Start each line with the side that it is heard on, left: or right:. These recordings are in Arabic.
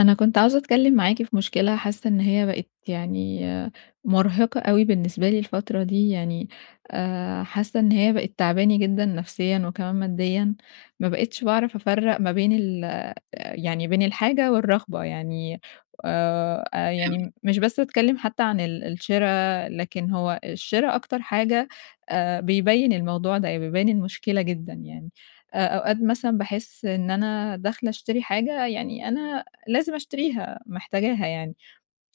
left: أنا كنت عاوزة أتكلم معاكِ في مشكلة حاسة إن هي بقت يعني مرهِقة أوي بالنسبة لي الفترة دي، يعني آآ حاسة إن هي بقِت تاعباني جدًا نفسيًا وكمان ماديًا، ما بقيتش باعرف أفرَّق ما بين ال آآ يعني بين الحاجة والرغبة يعني آآ، أ
right: تمام.
left: يعني مش بس باتكلم حتى عن ال الشرا، لكن هو الشرا أكتر حاجة آآ، بيبين الموضوع ده يع بيبين المشكلة جدًا يعني. آآ أوقات مثلًا باحس إن أنا داخلة أشتري حاجة يعني أنا لازم أشتريها، محتاجاها يعني،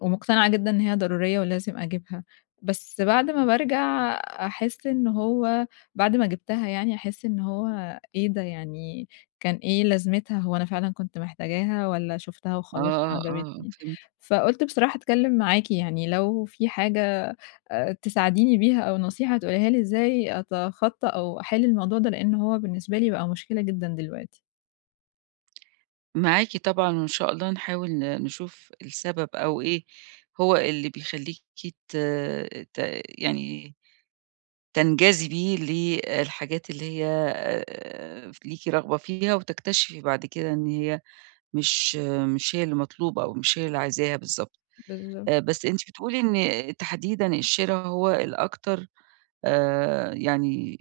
left: ومقتنعة جدًا إن هي ضرورية ولازم أجيبها، بس بعد ما بارجع أحس إن هو بعد ما جِبتها يعني، أحس إن هو إيه ده يعني كان إيه لازمتها، هو أنا فعلًا كنت محتاجاها والًا شُفتها
right: آه،
left: وخلاص
right: آه، آه
left: وعجبتني؟
right: فهمتِك.
left: فقُلت بصراحة أتكلم معاكِ يعني لو في حاجة آآ، تساعديني بيها أو نصيحة تقوليها لي إزاي أتخطى أو أحل الموضوع ده لأن هو بالنسبة لي بقى مشكلة جدًا دلوقتي.
right: معاكِ طبعًا، وإن شاء الله نحاول ن نشوف السبب، أو إيه هو اللي بيخلّيكِ ت ت يعني تنجذبي للحاجات اللي هي آآ ف ليكِ رغبة فيها وتكتشفي بعد كده إن هي مش مش هي اللي مطلوبة أو مش هي اللي عايزاها بالضبط.
left: بالضبط.
right: آآ بس أنتِ بتقولي إن تحديدًا الشرا هو الأكتر آآ، يعني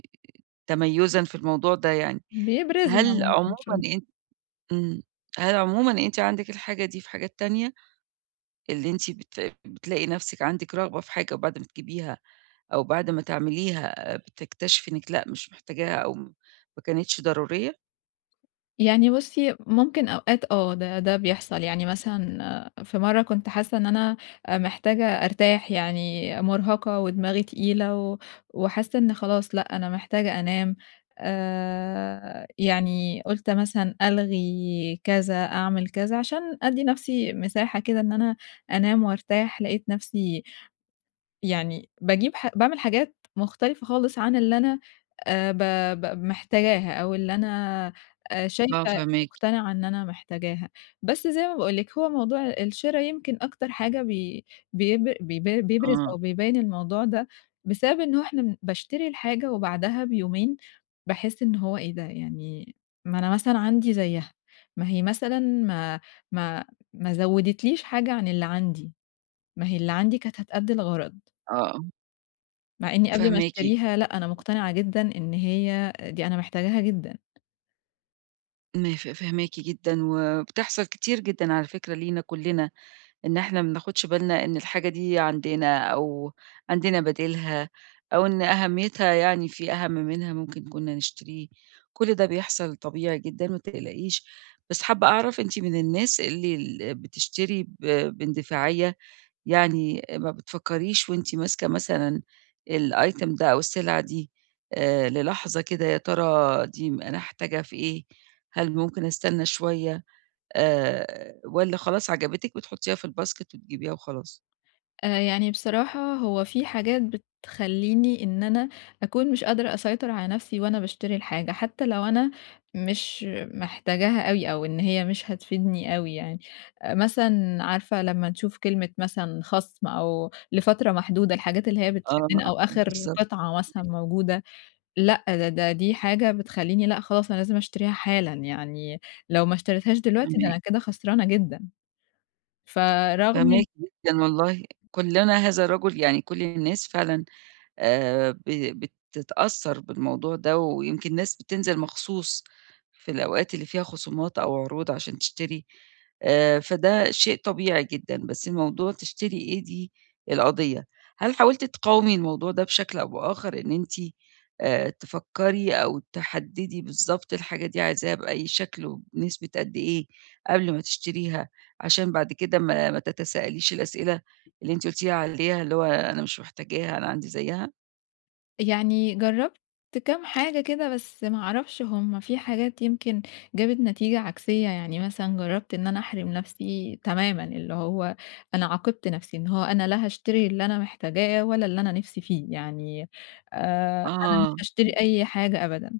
right: تميُزًا في الموضوع ده يعني.
left: بيبرزها
right: هل عمومًا
left: ممكن شوي
right: أن امم، هل عمومًا أنتِ عندِك الحاجة دي في حاجات تانية؟ اللي أنتِ بت بتلاقي نفسِك عندِك رغبة في حاجة وبعد ما تجيبيها أو بعد ما تعمليها بتكتشفي إنِك لأ مش محتاجاها أو م ما كانتش ضرورية؟
left: يعني بُصّي، ممكن أوقات آه ده ده بيحصل، يعني مثلًا في مرّة كنت حاسة إن أنا محتاجة أرتاح يعني مُرهقة ودماغي تقيلة و وحاسة إن خلاص لأ أنا محتاجة أنام، آآ يعني قُلت مثلًا ألغي كذا، أعمل كذا، عشان أدّي نفسي مساحة كده إن أنا أنام وأرتاح، لقيت نفسي يعني باجيب ح باعمل حاجات مختلفة خالص عن اللي أنا آآ ب ب محتاجاها، أو اللي أنا
right: آه،
left: شايفة
right: فاهماكِ.
left: مقتنعة إن أنا محتاجاها. بس زي ما باقول لِك هو موضوع الشرا يمكن أكتر حاجة بي بيبر بي بيبرز
right: آه.
left: أو بيبين الموضوع ده بسبب إن هو إحنا باشتري الحاجة وبعدها بيومين باحس إن هو إيه ده؟! يعني ما أنا مثلًا عندي زيها، ما هي مثلًا ما ما ما زودت ليش حاجة عن اللي عندي، ما هي اللي عندي كانت هتأدي الغرض.
right: آه.
left: مع إني قبل ما
right: فاهماكِ.
left: أشتريها لأ، أنا مقتنعة جدًا إن هي دي أنا محتاجاها جدًا.
right: ما ف فاهماكِ جدًا وبتحصل كتير جدًا على فكرة لينا كُلّنا إن إحنا ما بناخُدش بالنا إن الحاجة دي عندنا أو عندنا بديلها، أو إن أهمّيتها يعني في أهَم منها ممكن كُنّا نشتريه، كل ده بيحصل طبيعي جدًا ما تقلقيش. بس حابّة أعرف أنتِ من الناس اللي ال بتشتري ب باندفاعية؟ يعني ما بتفكِّريش وأنتِ ماسكة مثلًا الitem ده أو السلعة دي آآ، للحظة كده: يا ترى دي م أنا هاحتاجها في إيه، هل ممكن أستنّى شوية؟ آآ والّا خلاص عجبتِك بتحُطّيها في الباسكت وتجيبيها وخلاص؟
left: آآ يعني بصراحة هو في حاجات بتخلّيني إن أنا أكون مش قادرة أسيطر على نَفْسي وأنا باشتري الحاجة، حتّى لو أنا مش محتاجاها أوي أو إن هي مش هتفيدني أوي يعني. آآ مثلًا عارفة لمّا نشوف كلمة مثلًا خَصْم أو لفترة محدودة- الحاجات اللي هي
right: آه،
left: بتشدّنا- أو آخِر
right: بالضبط.
left: قطعة مثلًا موجودة؟ لأ، ده ده دي حاجة بتخلّيني لأ، خلاص أنا لازم أشتريها حالًا، يعني لو ما اشتريتهاش دلوقتي ده
right: [unintelligible]
left: أنا كده خسرانة جدًا. فرغم إن
right: فاهماكِ جدًا والله، كُلّنا هذا الرجُل، يعني كل الناس فعلًا آآ ب بتتأثّر بالموضوع ده ويمكن الناس بتنزل مخصوص في الأوقات اللي فيها خصومات أو عروض عشان تشتري، آآ فده شيء طبيعي جدًا، بس موضوع تشتري إيه دي، القضيّة. هل حاولتِ تقاومي الموضوع ده بشكل أو بآخَر إن أنتِ آآ، تفكّري أو تحدِّدي بالضبط الحاجة دي عايزاها بأي شكل وبنسبة قد إيه قبل ما تشتريها، عشان بعد كده ما ما تتساءليش الأسئلة اللي أنت قُلتِ لي عليها اللي هو: أنا مش محتاجاها أنا عندي زيّها؟
left: يعني جرّبت كام حاجة كده بس ما أعرفش هم في حاجات يمكن جابت نتيجة عكسية، يعني مثلًا جرّبت إن أنا أحرِم نَفْسي تمامًا، اللي هو أنا عاقبت نَفْسي إن هو أنا لا هاشتري اللي أنا محتاجاه ولا اللي أنا نِفْسي فيه، يعني آآ أنا
right: آه.
left: مش
right: ام
left: هاشتري أي حاجة أبدًا.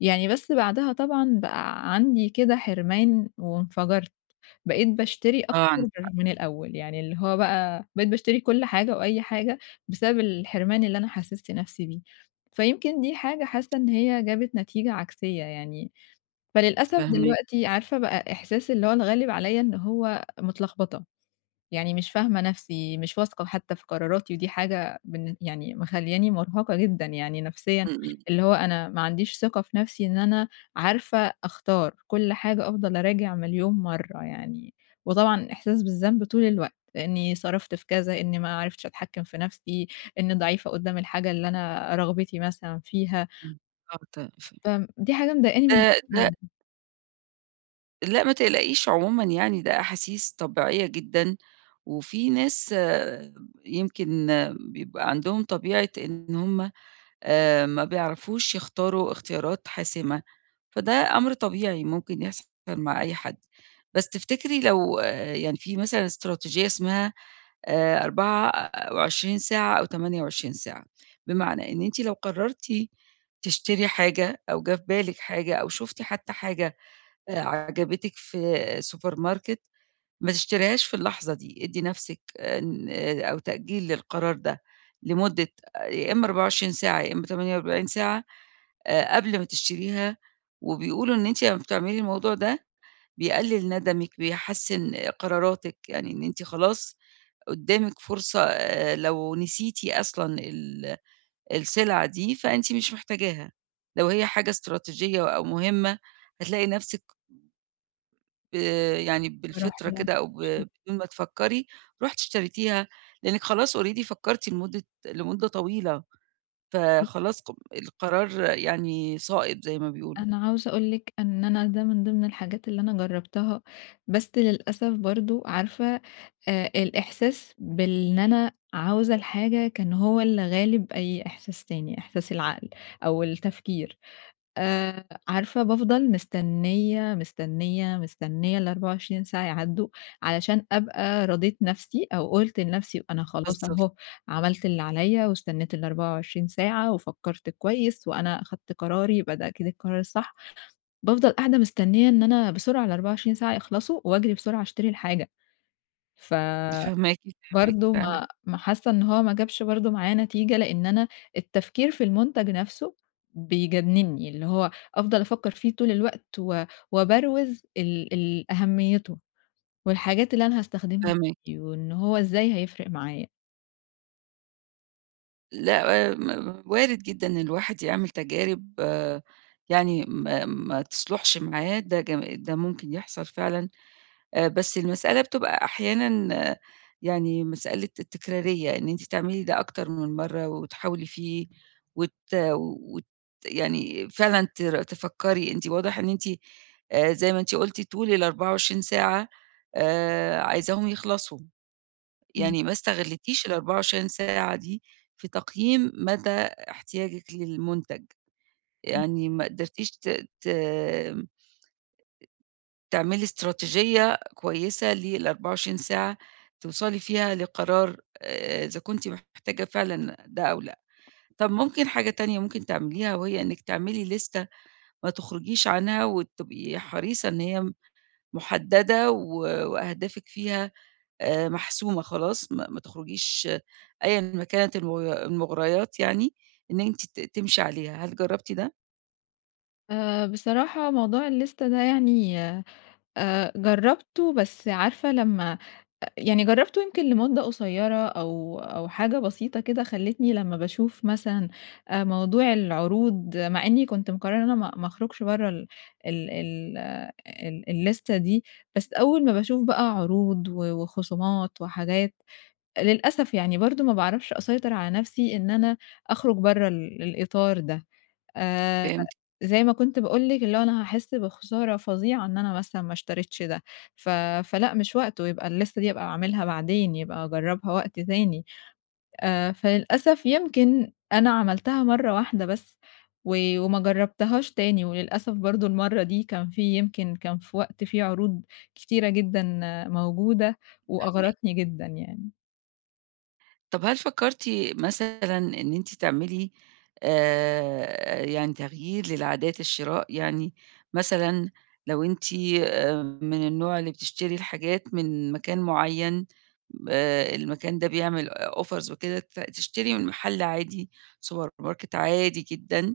left: يعني بس بعدها طبعًا بقى عندي كده حِرمان وانفجرت، بقيت باشتري أكتر
right: آه، عندِك حق.
left: من الأول، يعني اللي هو بقى بقيت باشتري كل حاجة وأي حاجة بسبب الحِرمان اللي أنا حسِّست نَفْسي بيه. فيمكن دي حاجة حاسّة إن هي جابت نتيجة عكسية يعني. فللأسف
right: فاهماكِ.
left: دلوقتي عارفة بقى إحساس اللي هو اتغلِّب عليّا إن هو متلخبطة، يعني مش فاهمة نَفْسي، مش واثقة وحتّى في قراراتي ودي حاجة بالن يعني مخلّياني مرهقة جدًا يعني نَفْسيًا،
right: إمم، إمم.
left: اللي هو أنا ما عنديش ثقة في نَفْسي إن أنا عارفة أختار، كل حاجة أفضل أراجع مليون مرّة يعني، وطبعًا إحساس بالذنب طول الوقت إنّي صرفت في كذا، إنّي ما عرفتش أتحكِّم في نَفْسي، إنّي ضعيفة قُدّام الحاجة اللي أنا رغبتي مثلًا فيها.
right: إمم. آه، ت ف
left: فم دي حاجة مضايقاني من
right: آآ، ده
left: [unintelligible]
right: لأ، ما تقلقيش عمومًا يعني، ده أحاسيس طبيعية جدًا، وفي ناس يمكن بيبقى عندهم طبيعة إن هُم، آآ، ما بيعرفوش يختاروا اختيارات حاسمة، فده أمر طبيعي ممكن يحصل مع أي حد. بس تفتكري لو يعني في مثلًا إستراتيجية اسمها، آآ، 24 ساعة أو 28 ساعة، بمعنى إن أنتِ لو قررتِ تشتري حاجة، أو جه في بالِك حاجة، أو شفتِ حتى حاجة، آآ، عجبتِك في سوبر ماركت، ما تشتريهاش في اللحظة دي، إدي نفسِك إن آآ أو تأجيل للقرار ده لمدة يا إما 24 ساعة، يا إما 48 ساعة، آآ، قبل ما تشتريها، وبيقولوا إن أنتِ لمّا بتعملي الموضوع ده، بيقلل ندمِك، بيحسن قراراتِك، يعني إن أنتِ خلاص، قدامِك فرصة، لو نسيتِ أصلًا ال السلعة دي، فأنتِ مش محتاجاها، لو هي حاجة إستراتيجية أو مهمة، هتلاقي نفسِك ب ب يعني
left: باروح
right: بالفطرة كده، أو ب
left: [unintelligible]
right: بدون ما تفكري، رُحتِ اشتريتيها، لأنكِ خلاص already فكرتِ لمدة لمدة طويلة،
left: بُصّي
right: فخلاص ق القرار يعني صائب، زي ما بيقولوا.
left: أنا عاوزة أقول لِك إن أنا ده من ضمن الحاجات اللي أنا جربتها، بس للأسف برضه، عارفة، آآ، الإحساس بال إن أنا عاوزة الحاجة، كان هو اللي غالب أي إحساس تاني، إحساس العقل أو التفكير. آآ، عارفة، بافضل مستنية، مستنية، مستنية، ال24 ساعة يعدّوا، علشان أبقى رَضيت نفسي، أو قُلت لنفسي، أنا خلاص
right: بالضبط.
left: أهو عملت اللي عليّا، واستنيت ال24 ساعة، وفكرت كويس، وأنا أخدت قراري، يبقى ده أكيد القرار الصح. بافضل قاعدة مستنية إن أنا بسرعة ال24 ساعة يخلصوا، وأجري بسرعة أشتري الحاجة. فبرضه
right: فاهماكِ، فاهماكِ، فاهمة.
left: ما ما حاسة إن هو ما جابش برضه معايا نتيجة، لأن أنا التفكير في المنتج نفسه بيجنني، اللي هو أفضل أفكر فيه طول الوقت، و وابروز ال ال أهميته، والحاجات اللي أنا هاستخدمها
right: فاهماكِ.
left: بيه، وإن هو إزاي هيفرق معايا.
right: لأ، م وارد جدًا إن الواحد يعمل تجارب يعني ما ما تصلحش معاه، ده ج ده ممكن يحصل فعلًا. آآ بس المسألة بتبقى أحيانًا يعني مسألة التكرارية، إن أنتِ تعملي ده أكتر من مرّة وتحاولي فيه، وت وت يعني فعلًا تر تفكري، أنتِ واضح إن أنتِ آآ زي ما أنتِ قُلتِ طول ال24 ساعة آآ، عايزاهم يخلصوا.
left: امم.
right: يعني ما استغلّيتيش ال24 ساعة دي في تقييم مدى احتياجِك للمنتج،
left: امم.
right: يعني ما قدرتيش ت ت أ تعملي إستراتيجية كويسة لل24 ساعة توصلي فيها لقرار آآ، إذا كنتِ محتاجة فعلًا ده أو لأ. طب ممكن حاجة تانية ممكن تعمليها وهي إنِك تعملي ليستة ما تخرجيش عنها وتبقي حريصة إن هي محددة و وأهدافِك فيها آآ، محسومة خلاص، ما ما تخرجيش أيًا ما كانت الم المغريات يعني إن أنتِ ت تمشي عليها، هل جربتِ ده؟
left: آآ، بصراحة موضوع الليستة ده يعني آآ جرّبته بس عارفة لمّا أ يعني جرّبته يمكن لمُدّة قصيرة أو أو حاجة بسيطة كده، خلتّني لمّا باشوف مثلًا آآ موضوع العروض مع إنّي كنت مقرّرة إن أنا ما ما أخرُجش برّه ال ال ال ال الليستة دي، بس أول ما باشوف بقى عروض و وخصومات وحاجات، للأسف يعني برضه ما باعرفش أسيطر على نَفْسي إن أنا أخرُج برّه ال الإطار ده. آآ،
right: فهمتكِ.
left: زي ما كنت باقول لِك اللي هو أنا هاحس بخسارة فظيعة إن أنا مثلًا ما اشتريتش ده، ف فلأ مش وقته، يبقى الليستة دي هابقى أعملها بعدين يبقى أجرّبها وقت تاني. آآ، فللأسف يمكن أنا عملتها مرّة واحدة بس و وما جرّبتهاش تاني، وللأسف برضه المرّة دي كان في يمكن كان في وقت في عروض كتيرة جدًا موجودة
right: فاهماكِ.
left: وأغرتني جدًا يعني.
right: طَب هل فكّرتِ مثلًا إن أنتِ تعملي آآ، يعني تغيير للعادات الشراء يعني؟ مثلًا لو أنتِ آآ من النوع اللي بتشتري الحاجات من مكان معيّن، آآ، المكان ده بيعمل آآ offers وكده، ت تشتري من مَحَل عادي سوبر ماركت عادي جدًا،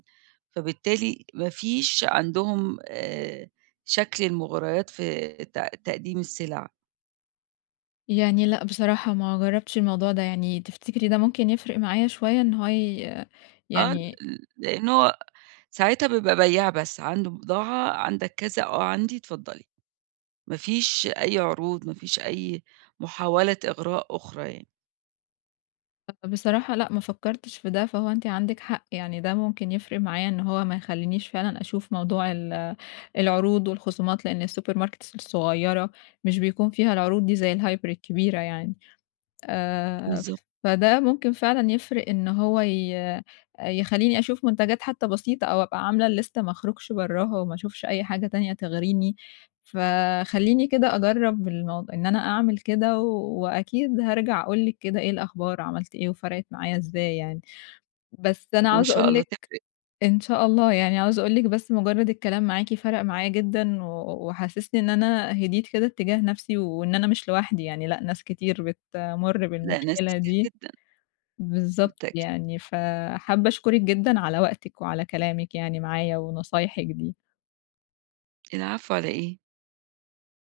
right: فبالتالي ما فيش عندهم آآ، شكل المُغريات في تق تقديم السِلَع.
left: يعني لأ، بصراحة ما جرّبتش الموضوع ده، يعني تفتكرِي ده ممكن يفرق معايا شوية إن هو ي
right: آه، ل
left: يعني
right: لإن هو ساعتها بيبقى بيّاع بس، عنده بضاعة "عندك كذا؟" "آه، عندي، اتفضّلي." ما فيش أي عروض، ما فيش أي محاولة إغراء أخرى يعني.
left: أ بصراحة لأ، ما فكّرتش في ده، فهو أنتِ عندِك حق، يعني ده ممكن يفرق معايا إن هو ما يخلّينيش فعلًا أشوف موضوع ال العروض والخصومات لإن الsuper markets الصغيّرة، مش بيكون فيها العروض دي زي الهايبر الكبيرة يعني. آآ
right: بالضبط.
left: فده ممكن فعلًا يفرق إن هو ي يخلّيني أشوف منتجات حتّى بسيطة أو أبقى عاملة الlist ما أخرُجش برّاها وما أشوفش أي حاجة تانية تغريني، فخلّيني كده أجرّب الموض إن أنا أعمل كده و وأكيد هارجع أقول لِك كده إيه الأخبار عملت إيه وفرقِت معايا إزاي يعني. بس أنا
right: وإن
left: عاوزة
right: شاء
left: أقول
right: الله
left: لِك
right: تفرق.
left: إن شاء الله، يعني عاوزة أقول لِك بس مجرّد الكلام معاكِ فرق معايا جدًا و وحسِّسني إن أنا هديت كده اتّجاه نَفْسي وإن أنا مش لوحدي يعني لأ، ناس كتير بتمُر
right: لأ، ناس
left: بالمشكلة
right: كتير
left: دي،
right: جدًا.
left: بالضبط
right: بالتأكيد.
left: يعني، فَحابّة أشكرِك جدًا على وقتِك وعلى كلامِك يعني معايا ونصايحِك دي.
right: العفو، على إيه؟